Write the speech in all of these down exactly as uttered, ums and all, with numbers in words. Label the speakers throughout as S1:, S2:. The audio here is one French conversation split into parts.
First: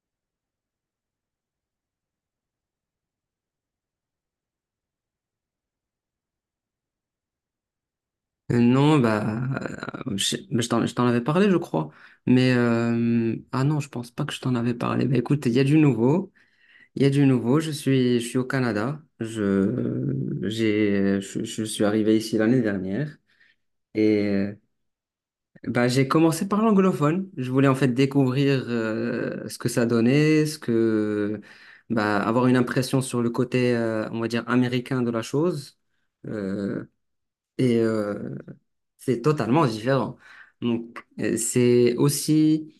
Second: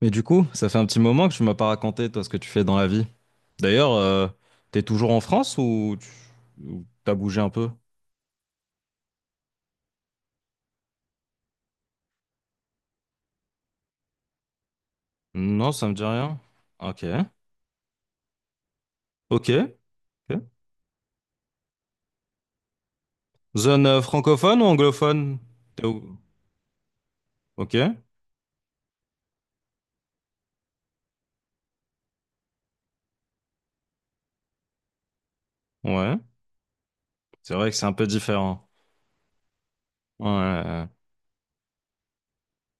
S1: Mais du coup, ça fait un petit moment que tu m'as pas raconté, toi, ce que tu fais dans la vie. D'ailleurs, euh, t'es toujours en France ou tu- ou t'as bougé un peu?
S2: Euh, Non, bah, euh, je, bah, je t'en, je t'en avais parlé, je crois. Mais euh, ah non, je pense pas que je t'en avais parlé. Bah écoute, il y a
S1: Non,
S2: du
S1: ça me dit
S2: nouveau,
S1: rien.
S2: il
S1: Ok.
S2: y a du nouveau. Je suis, je suis au Canada.
S1: Ok.
S2: Je,
S1: Ok.
S2: j'ai, je, je suis arrivé ici l'année dernière
S1: Zone euh,
S2: et euh,
S1: francophone ou anglophone? T'es
S2: bah j'ai
S1: où?
S2: commencé par l'anglophone. Je voulais
S1: Ok.
S2: en fait découvrir euh, ce que ça donnait, ce que bah avoir une impression sur le côté, euh, on va dire américain de la chose.
S1: Ouais.
S2: Euh,
S1: C'est vrai que
S2: et
S1: c'est un peu
S2: euh,
S1: différent.
S2: c'est totalement différent.
S1: Ouais, ouais, ouais.
S2: Donc, euh, c'est aussi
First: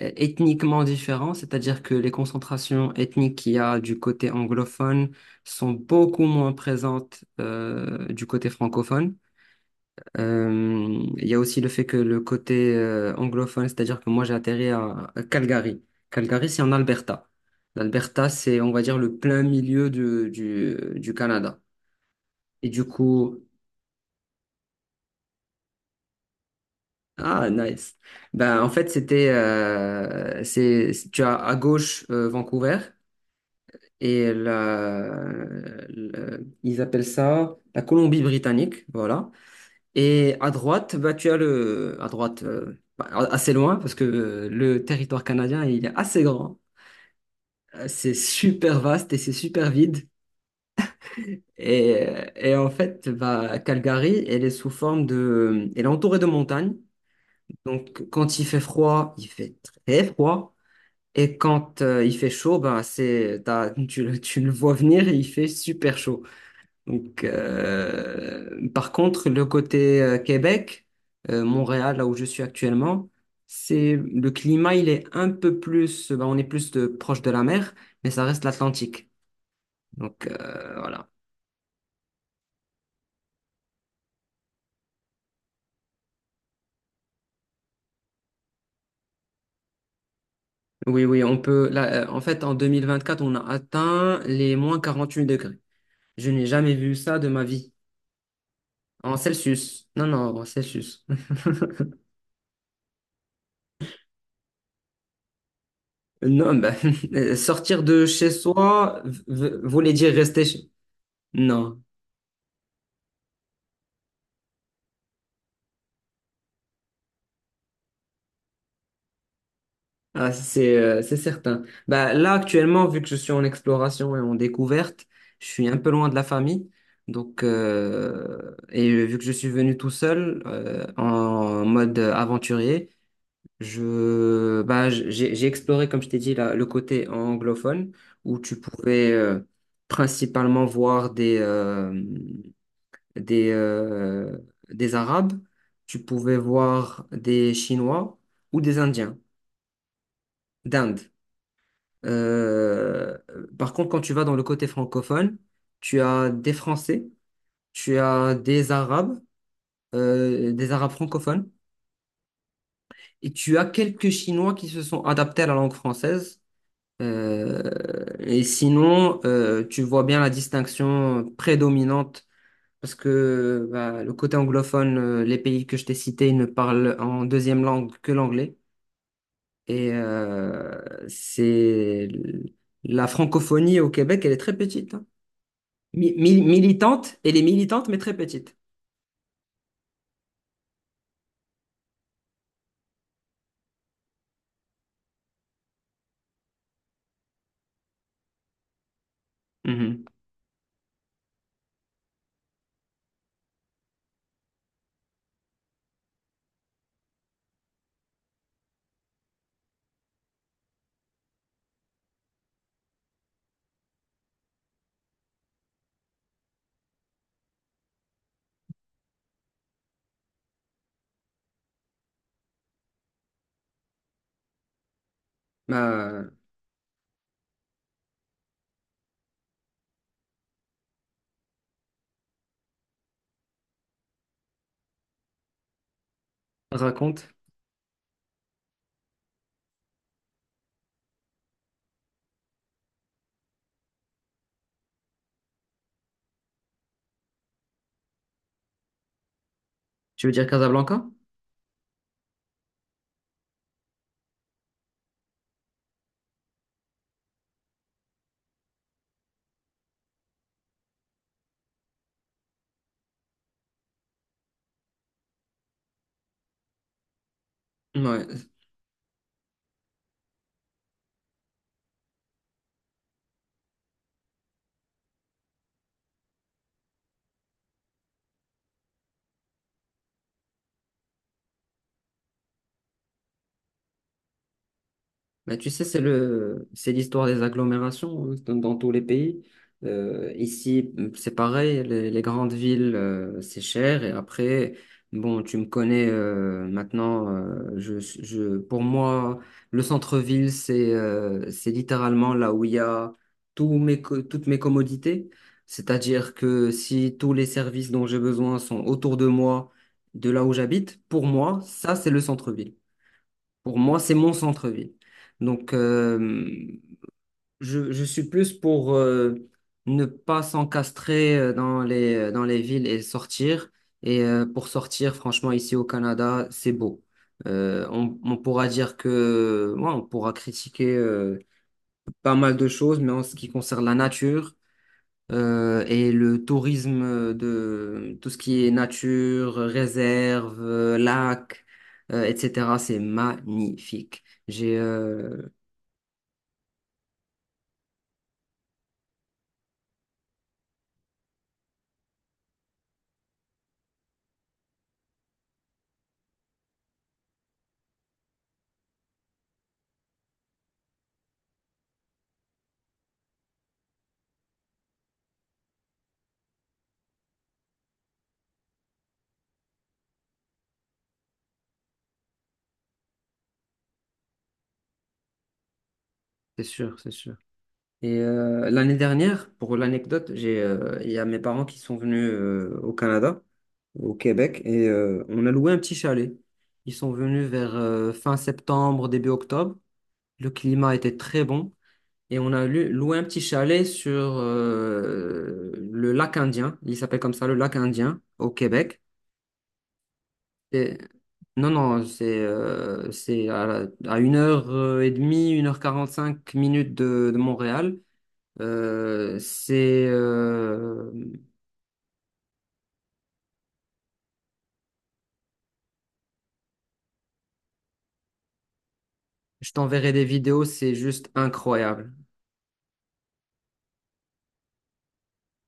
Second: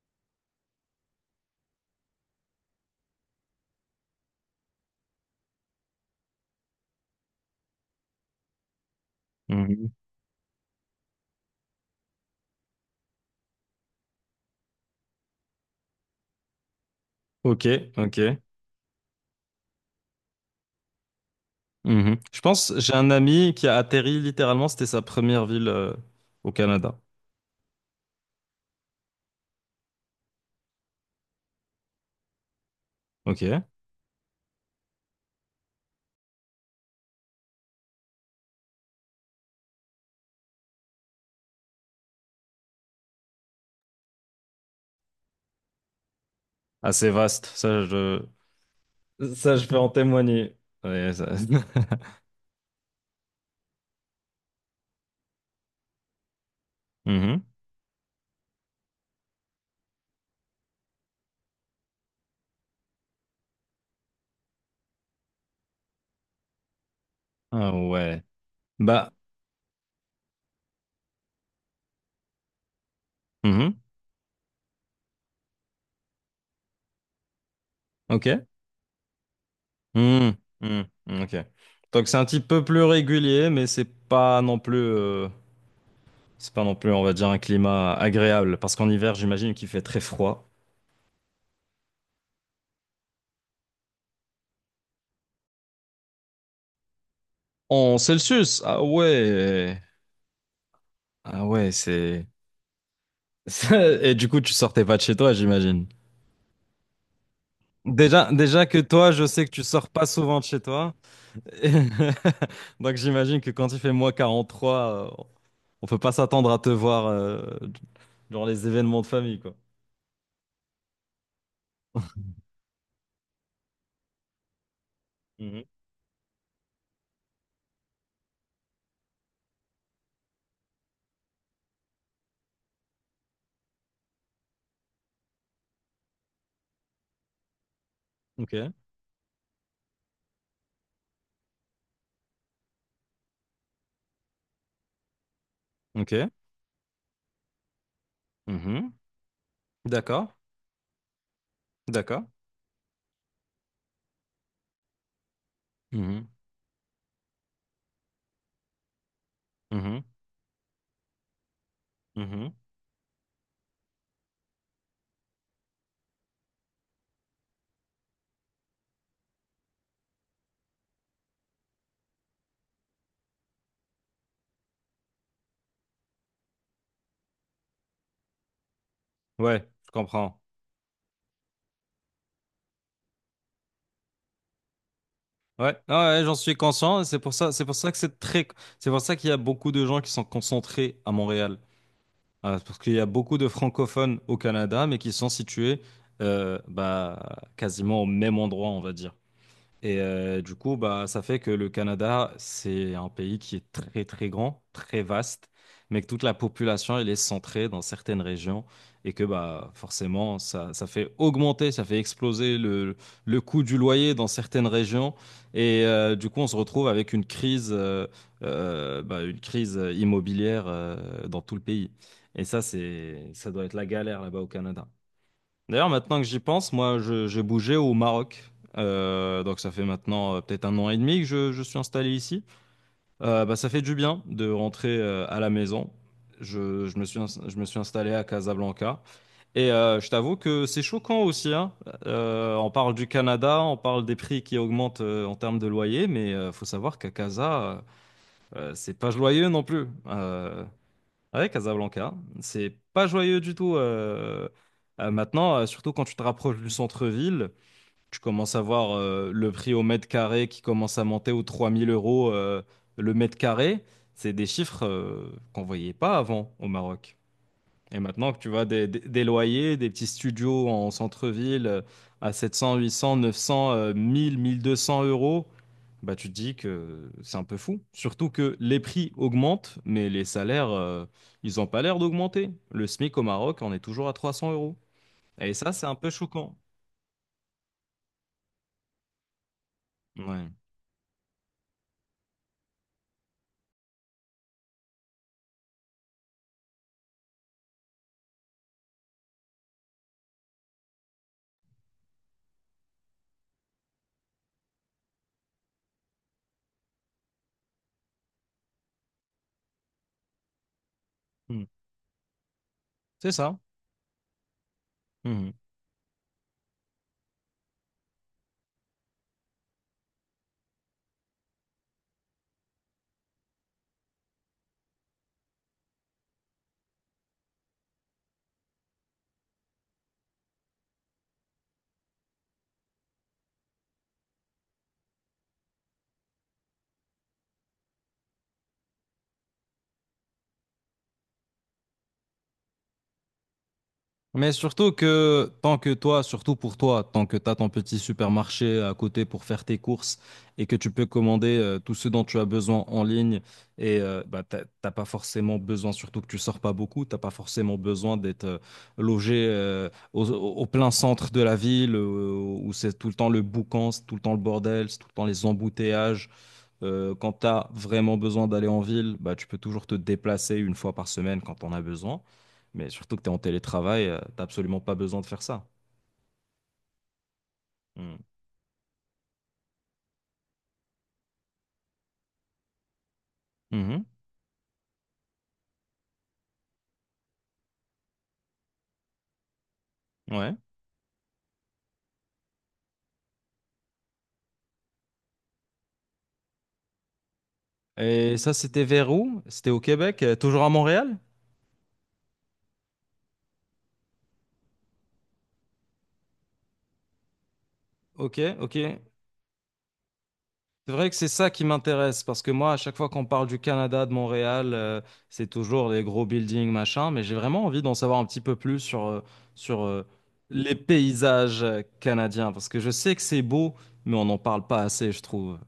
S2: euh, ethniquement différent, c'est-à-dire que les concentrations ethniques qu'il y a du côté anglophone sont beaucoup moins présentes euh, du côté francophone.
S1: Mhm.
S2: Euh, il y a aussi le fait que le côté euh, anglophone, c'est-à-dire que moi j'ai atterri à, à Calgary. Calgary, c'est en Alberta.
S1: Ok.
S2: L'Alberta,
S1: Ok.
S2: c'est, on va dire, le plein milieu du, du, du Canada.
S1: Mhm. Je
S2: Et
S1: pense,
S2: du
S1: j'ai un
S2: coup,
S1: ami qui a atterri littéralement, c'était sa première ville euh, au Canada.
S2: ah, nice. Ben, en fait, c'était, euh, c'est, tu as à gauche euh, Vancouver
S1: Ok.
S2: et la, le- ils appellent ça la Colombie-Britannique, voilà. Et à droite, bah, tu as le, à droite, euh, bah, assez loin parce que euh, le territoire canadien, il est assez grand.
S1: Assez vaste. Ça,
S2: Euh, c'est
S1: je...
S2: super vaste et c'est
S1: Ça, je
S2: super
S1: peux en
S2: vide.
S1: témoigner. Ouais, ça-
S2: Et, et en fait, bah, Calgary, elle est sous forme de, elle est entourée de montagnes.
S1: Mhm.
S2: Donc, quand il fait froid, il fait très froid. Et quand euh, il fait chaud, ben c'est, t'as- tu, le tu le vois venir et il fait super chaud. Donc,
S1: Ah ouais.
S2: euh, par
S1: Bah,
S2: contre, le côté euh, Québec, euh, Montréal, là où je suis actuellement,
S1: mhm.
S2: c'est le climat, il est un peu plus, ben on est plus de, proche de la mer, mais ça reste
S1: Ok.
S2: l'Atlantique. Donc,
S1: Mhm.
S2: euh,
S1: Mhm.
S2: voilà.
S1: Ok. Donc c'est un petit peu plus régulier, mais c'est pas non plus, euh, c'est pas non plus, on va dire, un climat agréable. Parce qu'en hiver, j'imagine qu'il fait très froid.
S2: Oui, oui, on peut. Là, euh, en fait, en quatre, on a atteint les moins quarante-huit degrés. Je n'ai jamais vu ça de ma vie.
S1: En Celsius, ah
S2: En
S1: ouais.
S2: Celsius. Non, non, en Celsius.
S1: Ah ouais, c'est... Et du coup, tu sortais pas de chez toi, j'imagine.
S2: Non, bah, euh, sortir de chez
S1: Déjà, déjà que
S2: soi
S1: toi,
S2: v-
S1: je sais que
S2: v-
S1: tu sors
S2: voulait
S1: pas
S2: dire
S1: souvent
S2: rester
S1: de chez
S2: chez...
S1: toi.
S2: Non,
S1: Donc j'imagine que quand il fait moins quarante trois. On peut pas s'attendre à te voir euh, dans les événements de famille, quoi.
S2: ah, c'est euh, c'est certain. Bah, là, actuellement, vu que je suis en exploration et en découverte, je
S1: Mhm.
S2: suis un peu loin de la famille. Donc, euh, et euh, vu que je suis venu tout seul, euh, en mode aventurier, je, bah, j- j'ai j'ai exploré, comme je t'ai dit, la- le côté anglophone, où
S1: Ok,
S2: tu pouvais euh, principalement voir des... euh, des, euh, des Arabes, tu
S1: ok.
S2: pouvais voir des Chinois ou des
S1: Mhm.
S2: Indiens
S1: D'accord,
S2: d'Inde.
S1: d'accord.
S2: Euh, Par contre, quand tu vas dans le côté francophone, tu
S1: Mhm.
S2: as des Français, tu as des Arabes, euh, des Arabes francophones,
S1: Mhm. Mhm.
S2: et tu as quelques Chinois qui se sont adaptés à la langue française. Euh, et sinon, euh, tu vois bien la distinction prédominante parce que bah, le côté anglophone, euh, les pays que je t'ai cités ne parlent en deuxième langue que l'anglais.
S1: Ouais,
S2: Et
S1: je comprends.
S2: euh, c'est la francophonie au Québec, elle est très petite. Hein.
S1: Ouais, ah
S2: Mi-
S1: ouais, j'en
S2: mi-
S1: suis conscient.
S2: militante,
S1: C'est pour
S2: elle est
S1: ça, c'est pour
S2: militante,
S1: ça que
S2: mais très
S1: c'est très...
S2: petite.
S1: c'est pour ça qu'il y a beaucoup de gens qui sont concentrés à Montréal. Ah, parce qu'il y a beaucoup de francophones au Canada, mais qui sont situés, euh, bah, quasiment au même endroit, on va dire. Et
S2: Mhm.
S1: euh, du coup, bah, ça fait que le Canada, c'est un pays qui est très, très grand, très vaste, mais que toute la population, elle est centrée dans certaines régions et que bah, forcément, ça, ça fait augmenter, ça fait exploser le, le coût du loyer dans certaines régions. Et euh, du coup, on se retrouve avec une crise, euh, euh, bah, une crise immobilière euh, dans tout le pays. Et ça, c'est, ça doit être la galère là-bas au Canada. D'ailleurs, maintenant que
S2: Bah,
S1: j'y pense, moi, je- j'ai bougé au Maroc. Euh, donc ça fait maintenant euh, peut-être un an et demi que je, je suis installé ici. Euh, bah, ça fait du bien de rentrer euh, à la maison. Je, je me suis,
S2: raconte.
S1: ins- je me suis installé à Casablanca. Et euh, je t'avoue que c'est choquant aussi, hein. Euh, on parle du Canada, on parle des prix qui augmentent euh, en termes de loyer, mais euh, faut savoir qu'à Casa, euh, euh, c'est pas joyeux non plus.
S2: Tu veux dire
S1: Euh,
S2: Casablanca?
S1: Ouais, Casablanca, c'est pas joyeux du tout euh, euh, maintenant, euh, surtout quand tu te rapproches du centre-ville, tu commences à voir euh, le prix au mètre carré qui commence à monter aux trois mille euros euh, le mètre carré. C'est des chiffres euh, qu'on voyait pas avant au Maroc. Et maintenant que tu
S2: Ouais.
S1: vois des, des- des loyers, des petits studios en centre-ville euh, à sept cents, huit cents, neuf cents, euh, mille, mille deux cents euros, bah tu te dis que c'est un peu fou. Surtout que les prix augmentent, mais les salaires, euh, ils n'ont pas l'air d'augmenter. Le SMIC au Maroc, on est toujours à trois cents euros. Et
S2: Mais tu
S1: ça,
S2: sais,
S1: c'est un
S2: c'est
S1: peu choquant.
S2: le, c'est l'histoire des agglomérations hein, dans, dans tous les pays. Euh,
S1: Ouais.
S2: ici, mmh, c'est pareil, les, les grandes villes, euh, c'est cher. Et après, bon, tu me connais euh, maintenant. Euh, je, je, pour moi, le centre-ville, c'est euh, c'est littéralement là où il y a tous mes, co- toutes mes commodités. C'est-à-dire que si tous les services dont j'ai besoin sont autour de moi, de là où j'habite, pour moi,
S1: Mm.
S2: ça, c'est le centre-ville.
S1: C'est ça.
S2: Pour moi, c'est mon centre-ville. Donc, euh, je, je suis plus pour euh, ne pas s'encastrer euh, dans les, euh, dans les villes et sortir. Et euh, pour sortir, franchement, ici au Canada, c'est beau. Euh, on, on pourra dire que, ouais, on pourra critiquer euh, pas mal de choses, mais en ce qui concerne la nature, euh, et le tourisme de tout ce qui est nature, réserve, euh, lac, euh, et cétéra, c'est magnifique.
S1: Mais
S2: J'ai,
S1: surtout
S2: euh,
S1: que tant que toi, surtout pour toi, tant que tu as ton petit supermarché à côté pour faire tes courses et que tu peux commander euh, tout ce dont tu as besoin en ligne et euh, bah, t'as t'as pas forcément besoin, surtout que tu sors pas beaucoup, t'as pas forcément besoin d'être euh, logé euh, au, au plein centre euh, quand tu as vraiment besoin d'aller en ville, bah, tu peux toujours te déplacer une fois par semaine quand on a besoin. Mais surtout que tu es en télétravail, tu n'as absolument pas besoin de faire ça.
S2: c'est sûr, c'est sûr. Et
S1: Mm.
S2: euh, l'année dernière, pour l'anecdote, j'ai, euh, il y a mes parents qui sont venus euh, au Canada,
S1: Mhm.
S2: au Québec, et euh, on a loué un petit chalet. Ils sont venus vers euh, fin septembre, début octobre. Le
S1: Ouais.
S2: climat était très bon. Et on a lu- loué un petit chalet sur euh, le lac Indien. Il s'appelle comme ça, le lac Indien,
S1: Et
S2: au
S1: ça, c'était
S2: Québec.
S1: vers où? C'était au Québec, euh, toujours à
S2: Et-
S1: Montréal?
S2: non, non, c'est euh, c'est à, à une heure euh, et demie, une heure quarante-cinq minutes de, de Montréal.
S1: Ok, ok.
S2: Euh, c'est,
S1: C'est vrai
S2: euh,
S1: que c'est ça qui m'intéresse, parce que moi, à chaque fois qu'on parle du Canada, de Montréal, euh, c'est toujours les gros buildings, machin, mais j'ai vraiment envie d'en savoir un petit peu plus sur, euh,
S2: je
S1: sur euh,
S2: t'enverrai des vidéos,
S1: les
S2: c'est juste
S1: paysages euh,
S2: incroyable.
S1: canadiens, parce que je sais que c'est beau, mais on n'en parle pas assez, je trouve.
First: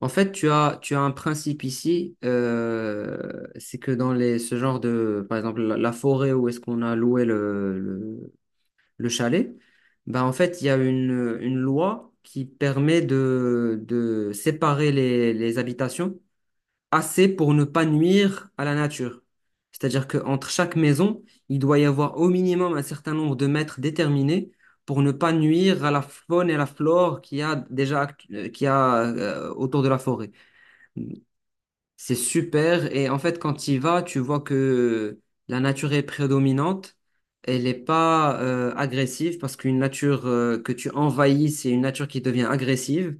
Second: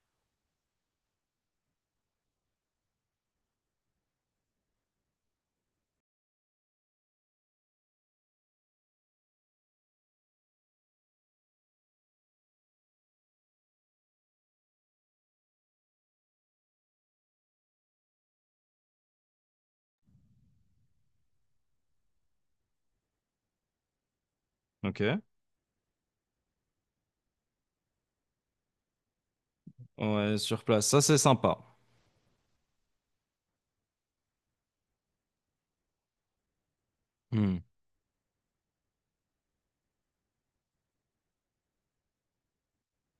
S2: En fait, tu as, tu as un principe ici, euh, c'est que dans les, ce genre de, par exemple, la, la forêt où est-ce qu'on a loué le le- le chalet, bah en fait, il y a une, une loi qui permet de, de séparer les, les habitations assez pour ne pas nuire à la nature. C'est-à-dire qu'entre chaque maison, il doit y avoir au minimum un certain nombre de mètres déterminés pour ne
S1: Ok.
S2: pas nuire à la faune et à la flore qu'il y a déjà actu- euh, qu'il y a euh, autour de la forêt.
S1: Ouais, sur place, ça c'est sympa.
S2: C'est super. Et en fait, quand tu y vas, tu vois que la nature est prédominante.
S1: Hmm.
S2: Elle n'est pas euh, agressive parce qu'une nature euh, que tu envahis, c'est une nature qui devient agressive.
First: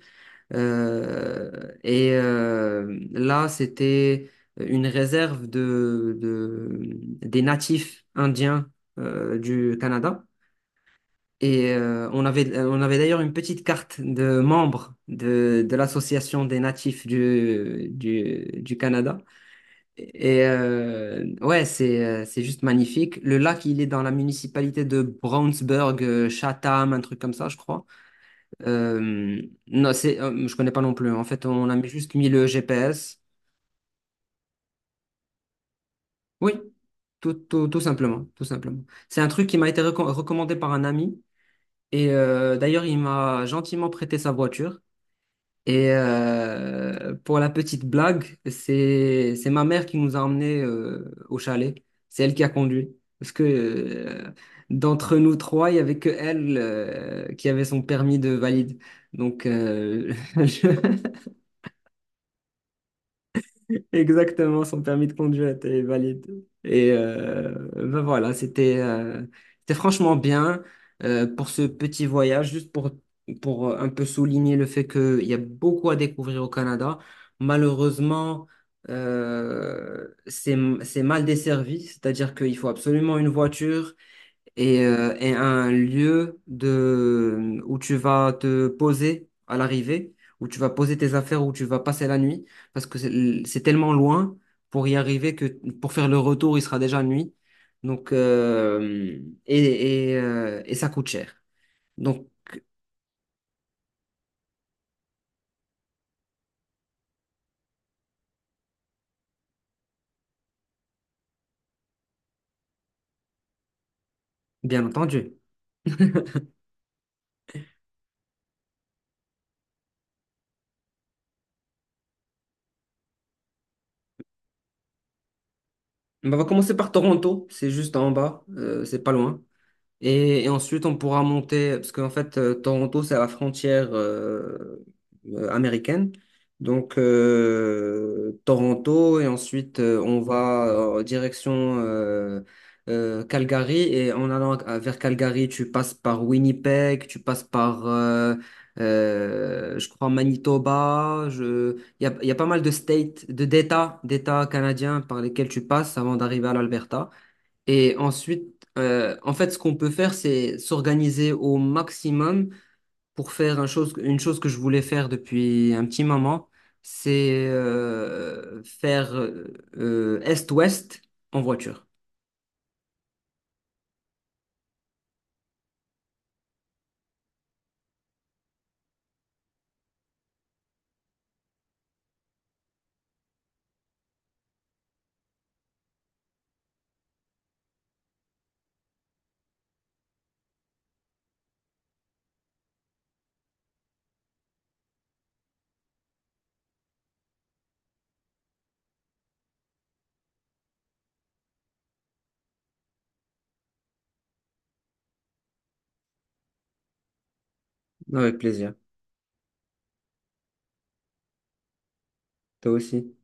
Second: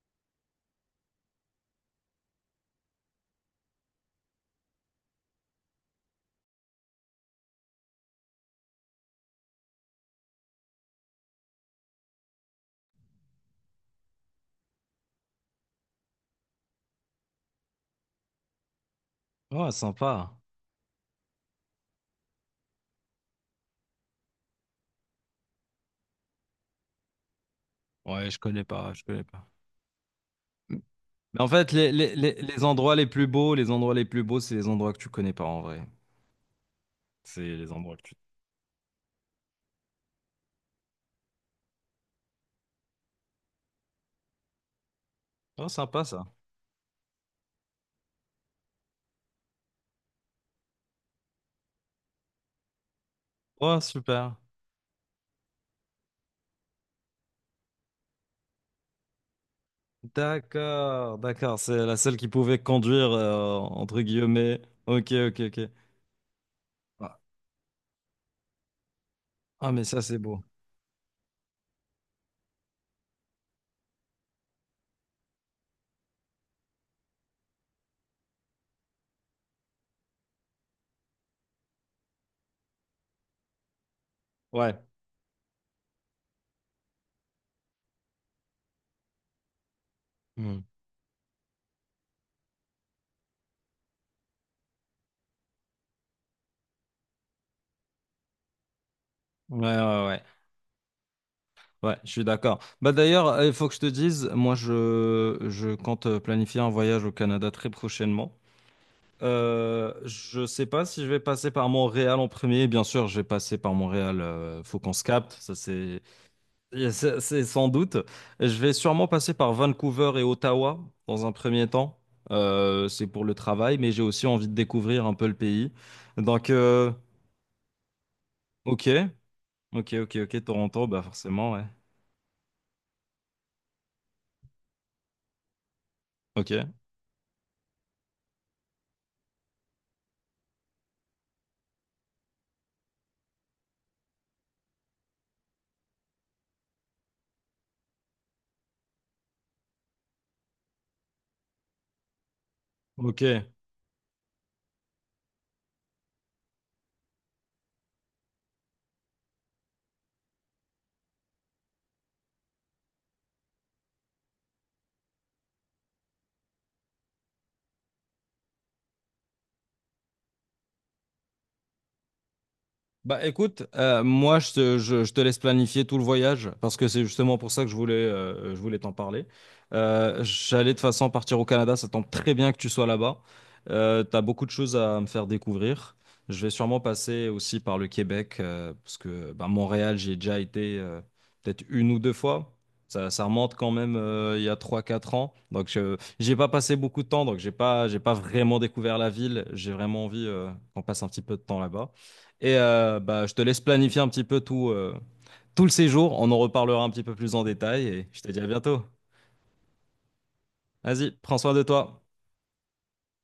S2: Euh, et euh, Là, c'était une réserve de, de- des natifs indiens euh, du Canada. Et euh, on avait, on avait d'ailleurs une petite carte de membres de, de l'association des natifs du, du, du Canada.
S1: Ouais, sympa.
S2: Et euh, ouais, c'est euh, c'est juste magnifique. Le lac, il est dans la municipalité de Brownsburg, euh, Chatham, un truc comme ça, je crois.
S1: Ouais, je connais pas, je connais
S2: Euh,
S1: pas.
S2: non, c'est, euh, je connais pas non plus. En
S1: Mais
S2: fait,
S1: en
S2: on
S1: fait,
S2: a mis-
S1: les,
S2: juste
S1: les,
S2: mis
S1: les,
S2: le
S1: les endroits les
S2: G P S.
S1: plus beaux, les endroits les plus beaux, c'est les endroits que tu connais pas en vrai.
S2: Oui, tout,
S1: C'est
S2: tout,
S1: les
S2: tout
S1: endroits que tu...
S2: simplement, tout simplement. C'est un truc qui m'a été reco- recommandé par un ami. Et euh, d'ailleurs, il m'a gentiment prêté sa voiture.
S1: Oh,
S2: Et
S1: sympa ça.
S2: euh, pour la petite blague, c'est c'est ma mère qui nous a emmenés euh, au chalet. C'est elle qui a conduit. Parce que
S1: Oh,
S2: euh,
S1: super.
S2: d'entre nous trois, il n'y avait que elle euh, qui avait son permis de valide. Donc, euh, je-
S1: D'accord, d'accord. C'est la seule qui pouvait conduire, euh, entre guillemets.
S2: exactement, son permis
S1: Ok,
S2: de
S1: ok,
S2: conduire
S1: ok.
S2: était valide. Et
S1: Ah,
S2: euh, ben voilà, c'était euh,
S1: ah,
S2: c'était
S1: mais ça,
S2: franchement
S1: c'est beau.
S2: bien euh, pour ce petit voyage, juste pour, pour euh, un peu souligner le fait qu'il y a beaucoup à découvrir au Canada. Malheureusement, euh, c'est, c'est mal desservi, c'est-à-dire qu'il faut absolument une voiture
S1: Ouais.
S2: et, euh, et un lieu de, où tu vas te poser à l'arrivée, où tu
S1: Hmm.
S2: vas poser tes affaires, où tu vas passer la nuit, parce que c'est c'est tellement loin pour y arriver que pour faire le retour, il sera déjà nuit. Donc, euh,
S1: Ouais, ouais,
S2: et, et,
S1: ouais.
S2: euh, et ça coûte cher.
S1: Ouais, je suis
S2: Donc,
S1: d'accord. Bah d'ailleurs, euh, il faut que je te dise, moi, je, je compte euh, planifier un voyage au Canada très prochainement. Euh, je sais pas si je vais passer par Montréal en premier. Bien sûr, je vais passer par Montréal. euh, faut
S2: bien
S1: qu'on se capte.
S2: entendu.
S1: Ça, c'est... Et C'est c'est sans doute. Je vais sûrement passer par Vancouver et Ottawa dans un premier temps. Euh, c'est pour le travail, mais j'ai aussi envie de découvrir un peu le pays.
S2: On va
S1: Donc,
S2: commencer
S1: euh,
S2: par Toronto, c'est juste en bas, euh,
S1: ok,
S2: c'est pas loin.
S1: ok, ok, ok,
S2: Et, et
S1: Toronto,
S2: ensuite, on
S1: bah
S2: pourra
S1: forcément, ouais.
S2: monter, parce qu'en fait, euh, Toronto, c'est à la frontière euh, euh, américaine.
S1: Ok,
S2: Donc, euh, Toronto, et ensuite, euh, on va en direction euh, euh, Calgary. Et en allant à- vers Calgary, tu passes par Winnipeg, tu passes par, euh, euh, je crois, Manitoba. Je... Il y a, il y a pas mal de
S1: ok.
S2: states, de d'États, d'États canadiens par lesquels tu passes avant d'arriver à l'Alberta. Et ensuite, euh, en fait, ce qu'on peut faire, c'est s'organiser au maximum pour faire un chose, une chose que je voulais faire depuis un petit moment, c'est euh, faire euh, euh, est-ouest en voiture.
S1: Bah écoute, euh, moi je te, je- je te laisse planifier tout le voyage parce que c'est justement pour ça que je voulais, euh, je voulais t'en parler. Euh, j'allais de toute façon partir au Canada, ça tombe très bien que tu sois là-bas. Euh, t'as beaucoup de choses à me faire découvrir. Je vais sûrement passer aussi par le Québec euh, parce que bah, Montréal, j'ai déjà été euh, peut-être une ou deux fois. Ça, ça remonte quand même euh, il y a trois quatre ans. Donc je, j'ai pas passé beaucoup de temps, donc j'ai pas, j'ai pas vraiment découvert la ville. J'ai vraiment envie euh, qu'on passe un petit peu de temps là-bas. Et euh, bah, je te laisse planifier un petit peu tout, euh, tout le séjour. On en reparlera un petit peu plus en détail et je te
S2: Avec
S1: dis à
S2: plaisir.
S1: bientôt. Vas-y, prends soin de toi.
S2: Toi aussi.